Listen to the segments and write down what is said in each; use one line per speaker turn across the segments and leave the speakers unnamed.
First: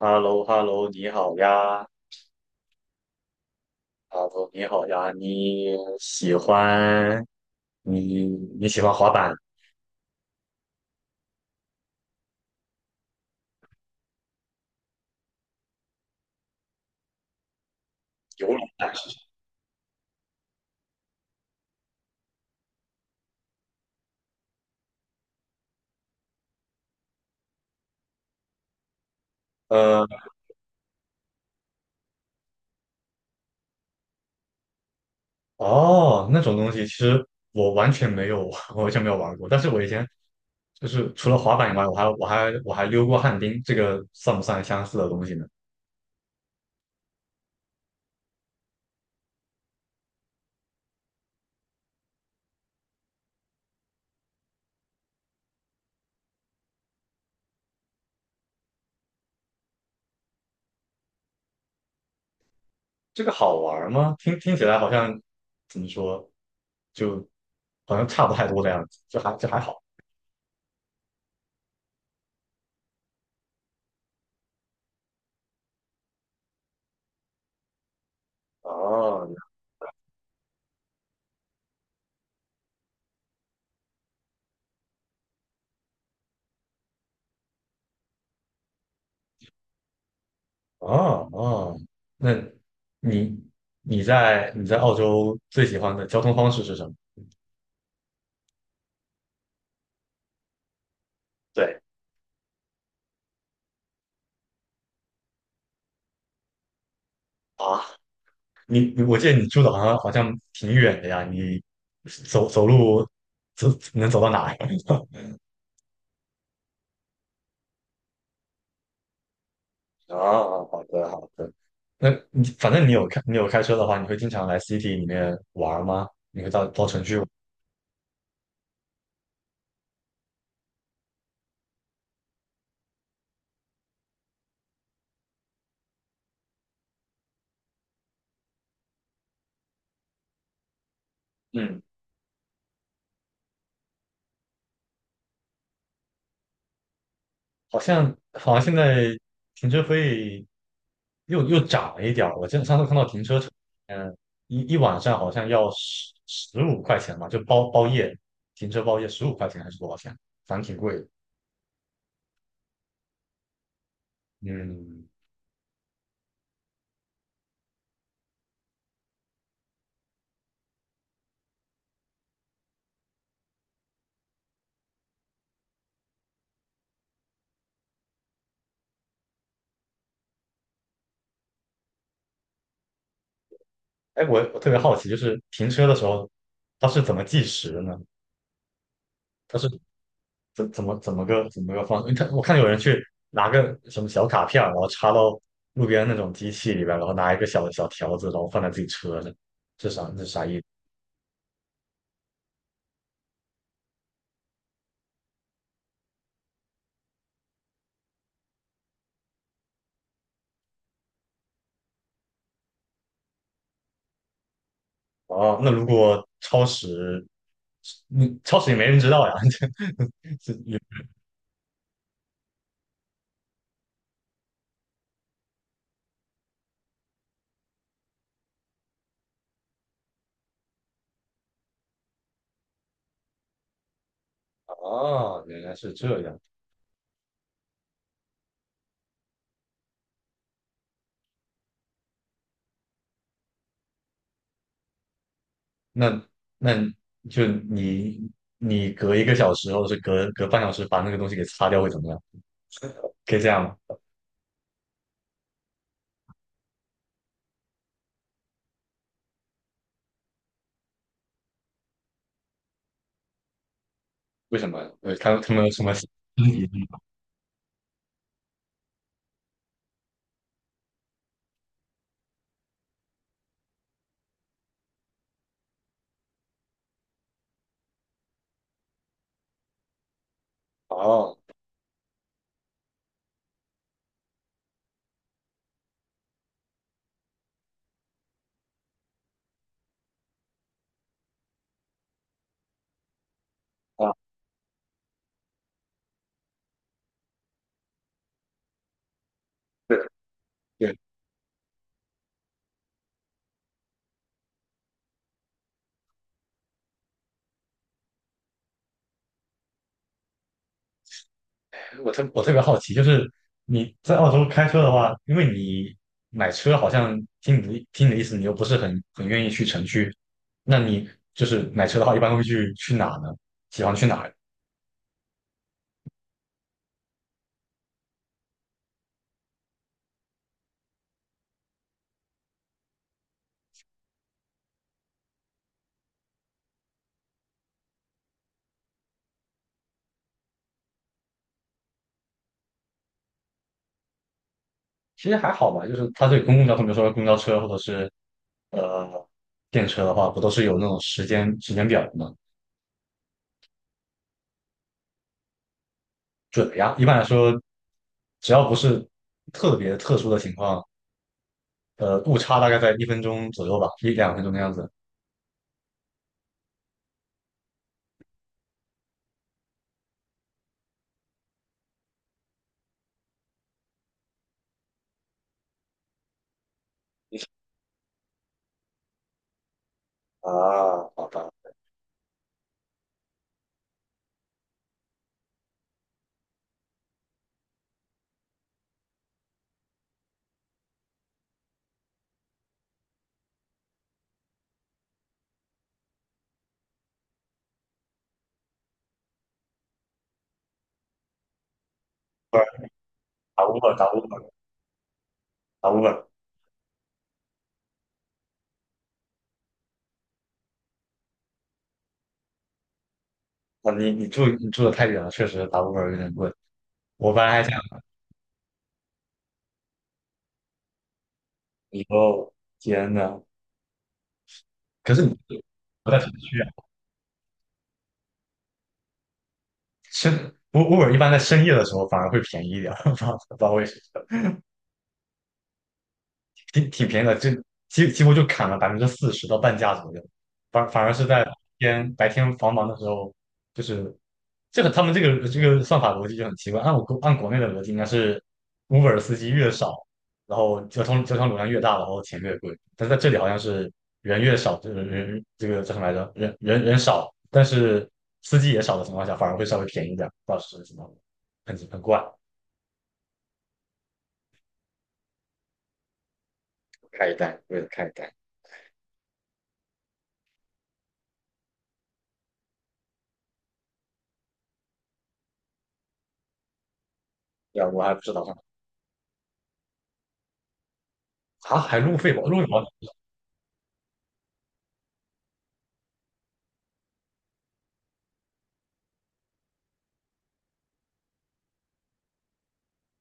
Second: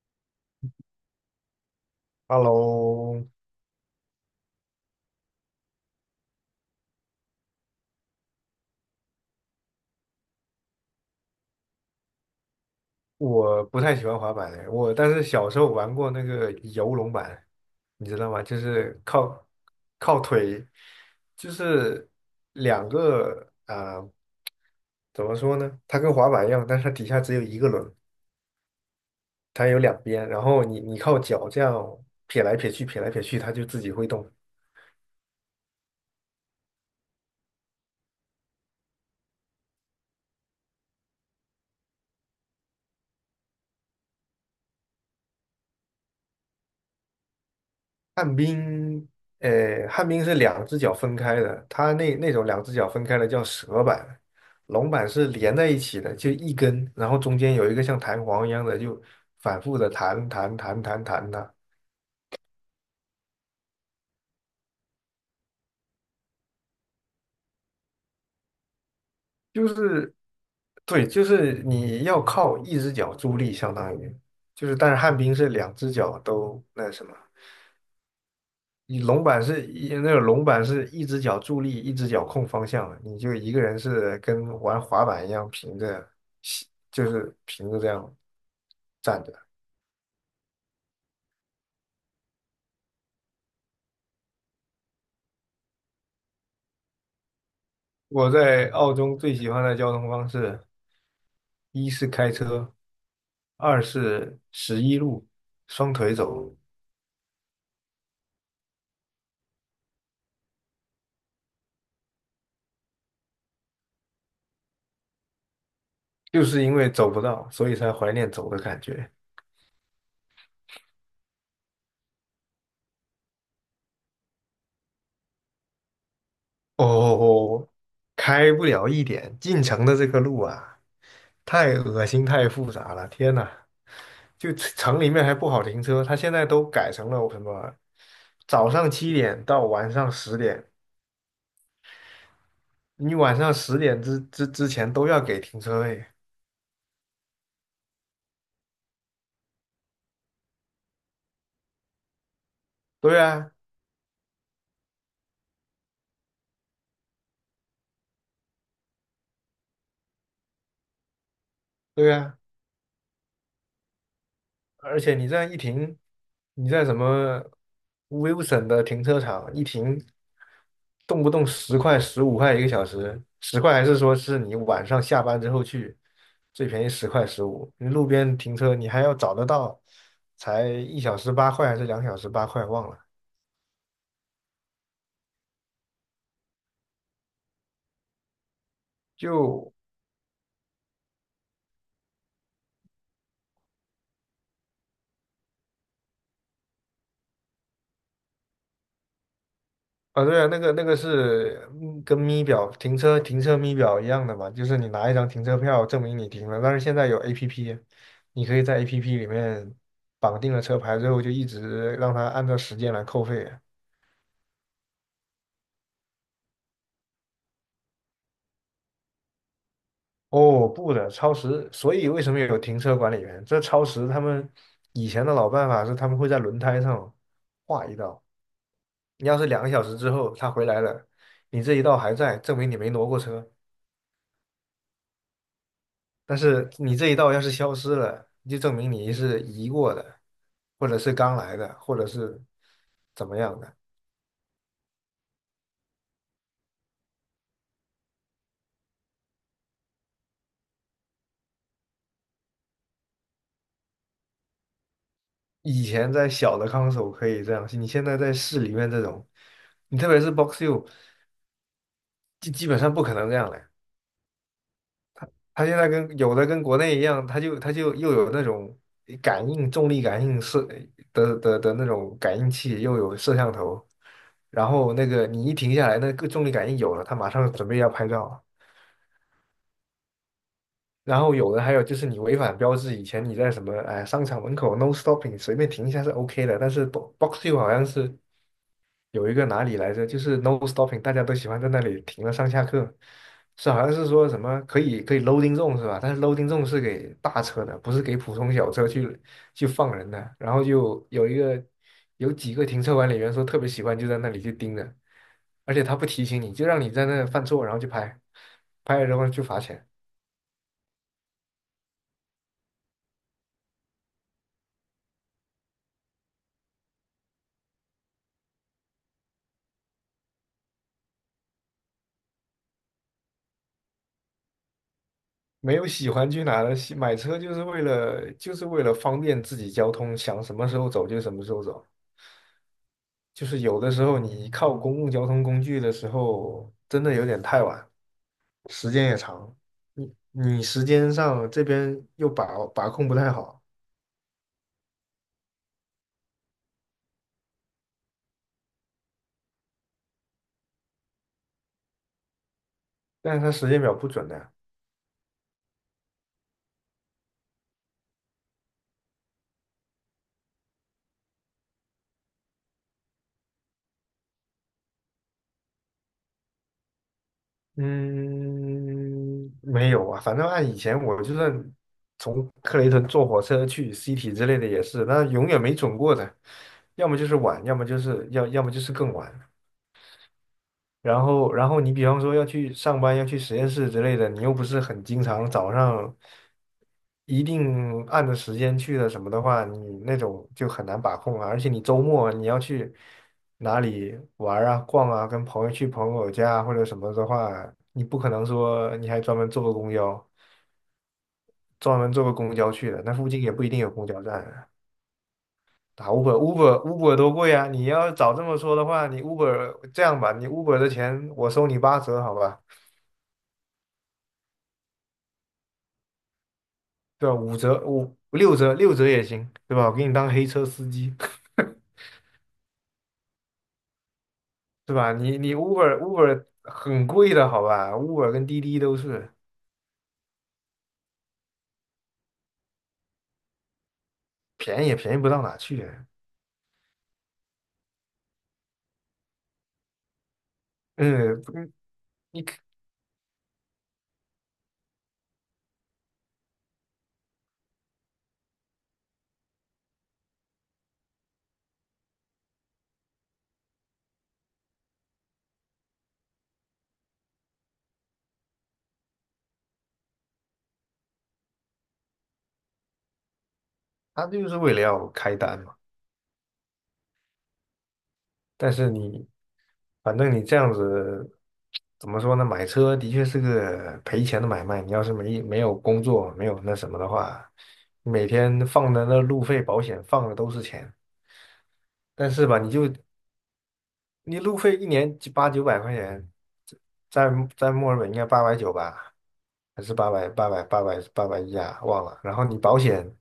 h e l l o h e l l o 你好呀。
Hello，
h e 你好呀，你喜欢你你喜欢滑板、
我不太喜欢滑板的，但是小时候玩过那个游龙板，你知道吗？
游泳？
就是靠腿，就是两个啊怎么说呢？它跟滑板一样，但是它底下只有一个轮，它有两
呃，
边，然后你靠脚这样撇来撇去，撇来撇去，它就自己会动。
哦，那种东西其实我完全没有，我完全没有玩过。但是我以前就是除了滑板以外，我还溜过旱冰，这个算不算相似的东西呢？
旱冰，旱冰是两只脚分开的，它那种两只脚分开的叫蛇板，龙板是连在一起的，就一根，然后中间有一个像弹簧一样的，就反复的弹弹弹弹弹它，
这个好玩吗？听起来好像怎么说，就好像差不太多的样子，就还就还
就
好。
是，对，就是你要靠一只脚助力，相当于，就是，但是旱冰是两只脚都那什么。你龙
哦。
板是一那个龙板是一只脚助力，一只脚控方向，你就一个人是跟玩滑板一样平着，就是平着这样站着。
哦哦，那你你在澳洲最喜欢的交通方式是什么？
我在澳洲最喜欢的交通方式，
对
一是开车，二是十一路，双腿走路，
啊，你我记得你住的好像挺远的呀，你走路走能走到哪呀？
就是因为走不到，所以才怀念走的感觉。
啊，好的好的。那你反正你有开车的话，你会经常来 city 里面玩吗？你会到城区玩？
哦，开不了一点，进城的这个路啊，太恶心，太复杂了，天呐！就城里面还不好停车，它现在都改成了什么早上7点到晚上十点，
嗯。
你晚上十点之前都要给停车位。
好像现在停车费又涨了一点儿。我真得上次看到
对
停车场，
啊，
嗯，一晚上好像要十五块钱吧，就包夜停车包夜十五块钱还是多少钱，反正挺贵的。
对啊，而
嗯。
且你这样一停，你在什么 Wilson 的停车场一停，动不动十块、15块一个小时，十块，还是说是你晚上下班之后去，最便宜10块15，你路边停车你还要找得到，才一小时八块还是2小时8块忘了。
哎，我特别好奇，就是停车的时候它是怎么计时的呢？它是
就
怎么个方式？因为它我看有人去拿个什么小卡片儿，然后插到路边那种机器里边，然后拿一个小小条子，然后放在自己车上，这啥这
啊，对
啥
啊，
意
那
思？
个那个是跟咪表停车咪表一样的嘛，就是你拿一张停车票证明你停了，但是现在有 APP，你可以在 APP 里面绑定了车牌之后，就一直让它按照时间来扣费。
哦，那如果超时，嗯，超时也没人知道呀。这
哦，
也。
不的，超时，所以为什么有停车管理员？这超时他们以前的老办法是他们会在轮胎上画一道，你要是2个小时之后他回来了，你这一道还在，证明你没挪过车。
哦，原来是这
但
样。
是你这一道要是消失了，就证明你是移过的，或者是刚来的，或者是怎么样的。
那那就你隔一个小时或者是隔半小时把那个东西给擦掉会怎么样？可以这样吗？
以前在小的康所可以这样，你现在在市里面这种，你特别是 Box U，基本上不可能这样了。
为什么？他们
它
有
现
什
在
么？
跟有的跟国内 一样，它就又有那种重力感应摄的的的那种感应器，又有摄像头，然后那个你一停下来，那个重力感应有了，他马上准备要拍照。然后
哦。
有的还有就是你违反标志，以前你在什么哎商场门口 no stopping 随便停一下是 OK 的，但是 box two 好像是有一个哪里来着，就是 no stopping，大家都喜欢在那里停了上下课，是好像是
啊，
说什么可以 loading zone 是吧？但是 loading zone 是给大车的，不是给普通小车去去放
对。
人的。然后就有几个停车管理员说特别喜欢就在那里去盯着，而且他不提醒你，就让你在那犯错，然后就拍，拍了之后就罚钱。
我特别好奇，就是你在澳洲开车的话，因为你买车好像听你的意思，你又不是很愿意去城区，那你就是买车的话，一般会去哪呢？喜欢去哪儿？
没有喜欢去哪的，买车就是为了方便自己交通，想什么时候走就什么时候走。就是有的时候你靠公共交通工具的时候，真的有点太晚，时间也长。你时间上这边又把控不太好，
其实还好吧，就是它对公共交通，比如说公交车或者是呃电车的话，不都是有那种时间表的吗？
但是它时间表不准的。
准的呀。一般来说，只要不是特别特殊的情况，误差大概在一分钟左右吧，一两分钟的样子。
嗯，没有啊，反正按以前我就算从克雷顿坐火车去 City 之类的也是，那永远没准过的，要么就是晚，要么就是更晚。
啊，
然
好吧。
后，你比方说要去上班，要去实验室之类的，你又不是很经常早上一定按着时间去的什么的话，你那种就很难把控啊。而且你周末你要去哪里玩儿啊、逛啊，跟朋友去朋友家啊或者什么的话，你不可能说你还专门坐个公交去的，那附近也不
打
一定有
Uber,
公
打
交
Uber,
站。
打
打
Uber。
Uber 多贵啊！你要早这么说的话，你 Uber 这样吧，你 Uber 的钱我收你八折，好吧？
啊！你住的太远了，确实打 Uber 有点贵。
对
我
吧？
本来
五
还想
折、五六折、六折也行，对吧？我给你当黑车司机。
以后，天呐，
对吧？
可是你
你 Uber
不在城
Uber
区啊，
很贵的，好吧？Uber 跟滴滴都是
深 Uber 一般在深夜的时候反而会便宜一点，不知道为什么。
便宜也便宜不到哪去。
挺便宜的，就几乎就砍了百分之四十到半价左右，反而是
嗯，
在白
嗯，
天白
你
天繁忙的时候，就是这个他们这个算法逻辑就很奇怪，按我国按国内的逻辑应该是，Uber 司机越少，然后交通流量越大，然后钱越贵，但是在这里好像是人越少，这个人这个叫什么来着？人少，但是司机也少的情况下，反而会稍微便宜一点，不知道是什么，很怪，
他就是为了要开单嘛。
开一单，为了开一单。
但是你反正你这样子，怎么说呢？买车的确是个赔钱的买卖。你要是没有工作，没有那什么的话，
对啊，我还不
每
知道
天放的那路费、保险放的都是钱。
啊，还路
但
费保
是吧，
路费保
你路费一年就8、900块钱，在墨尔本应该890吧，还是八百一啊？忘了。然后你保险，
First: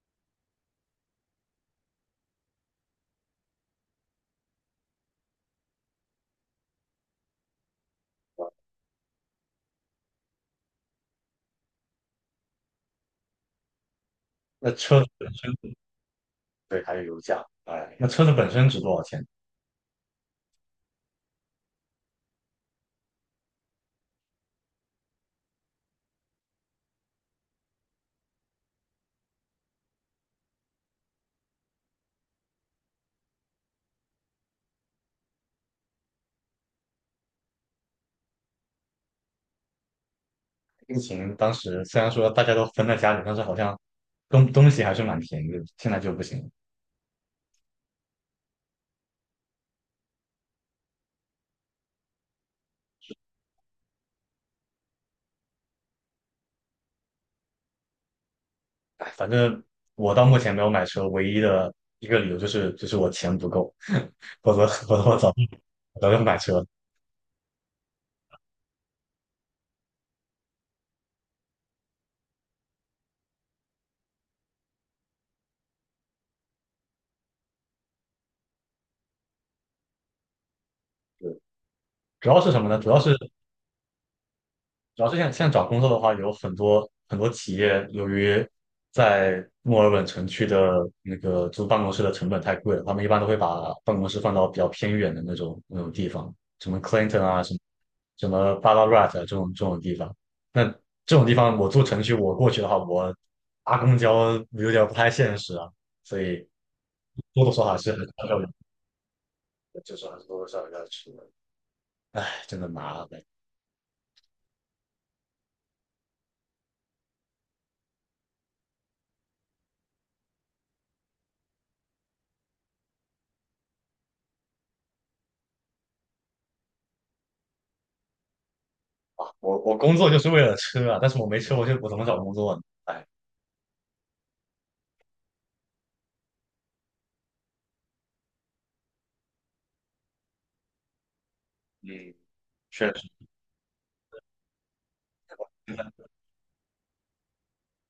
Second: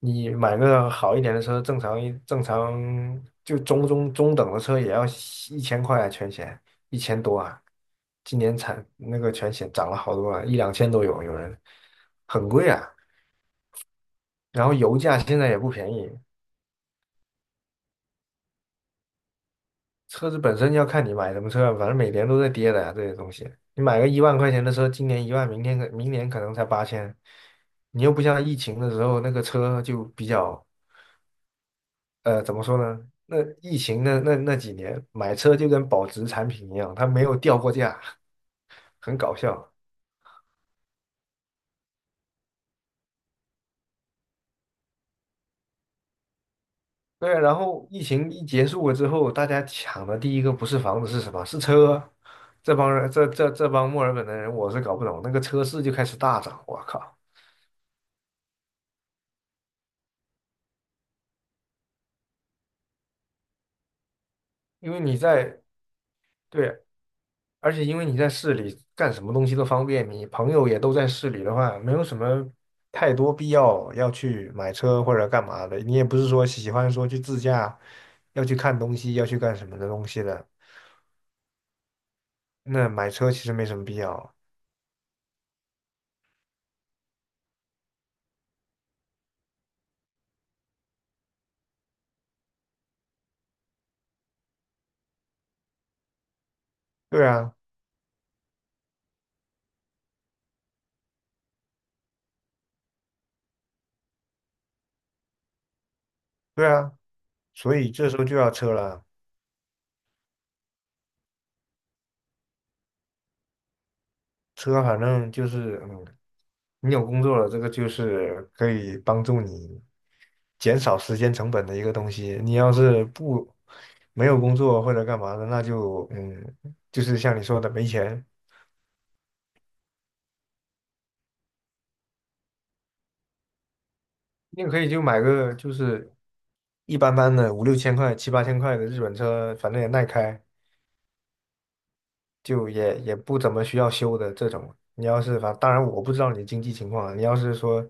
你买个好一点的车，正常就中等的车也要1000块啊，全险1000多啊。今年产那个全险涨了好多啊，1、2千都有，有人很贵啊。然
那
后油
车。
价现在也不便宜，
对，还有油价，哎，那车子本身值多少钱？
车子本身要看你买什么车，反正每年都在跌的呀，这些东西。你买个1万块钱的车，今年一万，明年可能才八千。你又不像疫情的时候，那个车就比较，怎么说呢？那疫情那几年，买车就跟保值产品一样，它没有掉过价。很搞笑。
疫情当时虽然说大家都分在家里，但是好像东西还是蛮便宜的，现在就不行了。
对啊，然后疫情一结束了之后，大家抢的第一个不是房子是什么？是车。这帮人，这帮墨尔本的人，我是搞不懂，那个车市就开始大涨，我靠！
哎，反正我到目前没有买车，唯一的一个理由就是我钱不够，否则
因
否
为
则我
你
早就
在。
早就买车了。
对，而且因为你在市里干什么东西都方便，你朋友也都在市里的话，没有什么太多必要要去买车或者干嘛的。你也不是说喜欢说去自驾，要去看东西，要去干什么的东西的。
主要是什么呢？主
那
要
买
是
车其实没什么必要。
主要是像在找工作的话，有很多企业由于在墨尔本城区的那个租办公室的成本太贵了，他们一般都会把办公室放到比较偏远的那种地方，什么 Clinton
对
啊，什
啊，
么什么 Ballarat 啊这种地方。那这种地方我住城区，我过去的话，我搭公交有点不太现实啊，所以
对啊，
多多少少
所
还
以
是还
这时候
是
就
要有，
要车了。
就是还是多多少少要去的。唉，真的麻烦。
车反正就是，嗯，你有工作了，这个就是可以帮助你减少时间成本的一个东西。你要是不没有工作或者干嘛的，那就嗯，就是像你说的没钱，
啊，我工作就是为了吃啊，但是我没吃，我就我怎么找工作呢？哎，
你可以就买个就是一般般的5、6千块、7、8千块的日本车，反正也耐开。
嗯，
就
确实，
也不怎么需要修的这种。你要是反，当
真的
然我
没
不知道你的经济情况啊，你要是说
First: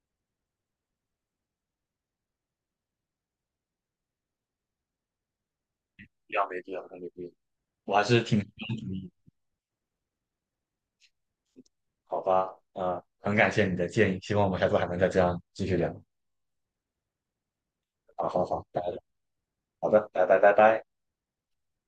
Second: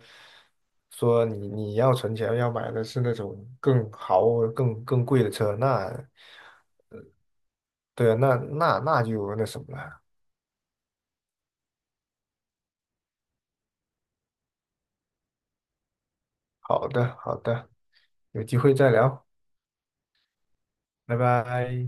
你要存钱要买的是那种更豪更更贵的车，那
必要没必要，真的没必要。我还
对啊，
是
那
挺实用
那
主
那
义。
就那什么了。
好吧？啊、很感谢你的建议，希望我们下次还能再这样继续聊。
好的，好的，
好
有
好
机
好，
会
拜
再
拜。
聊，
好的，拜拜拜拜。
拜拜。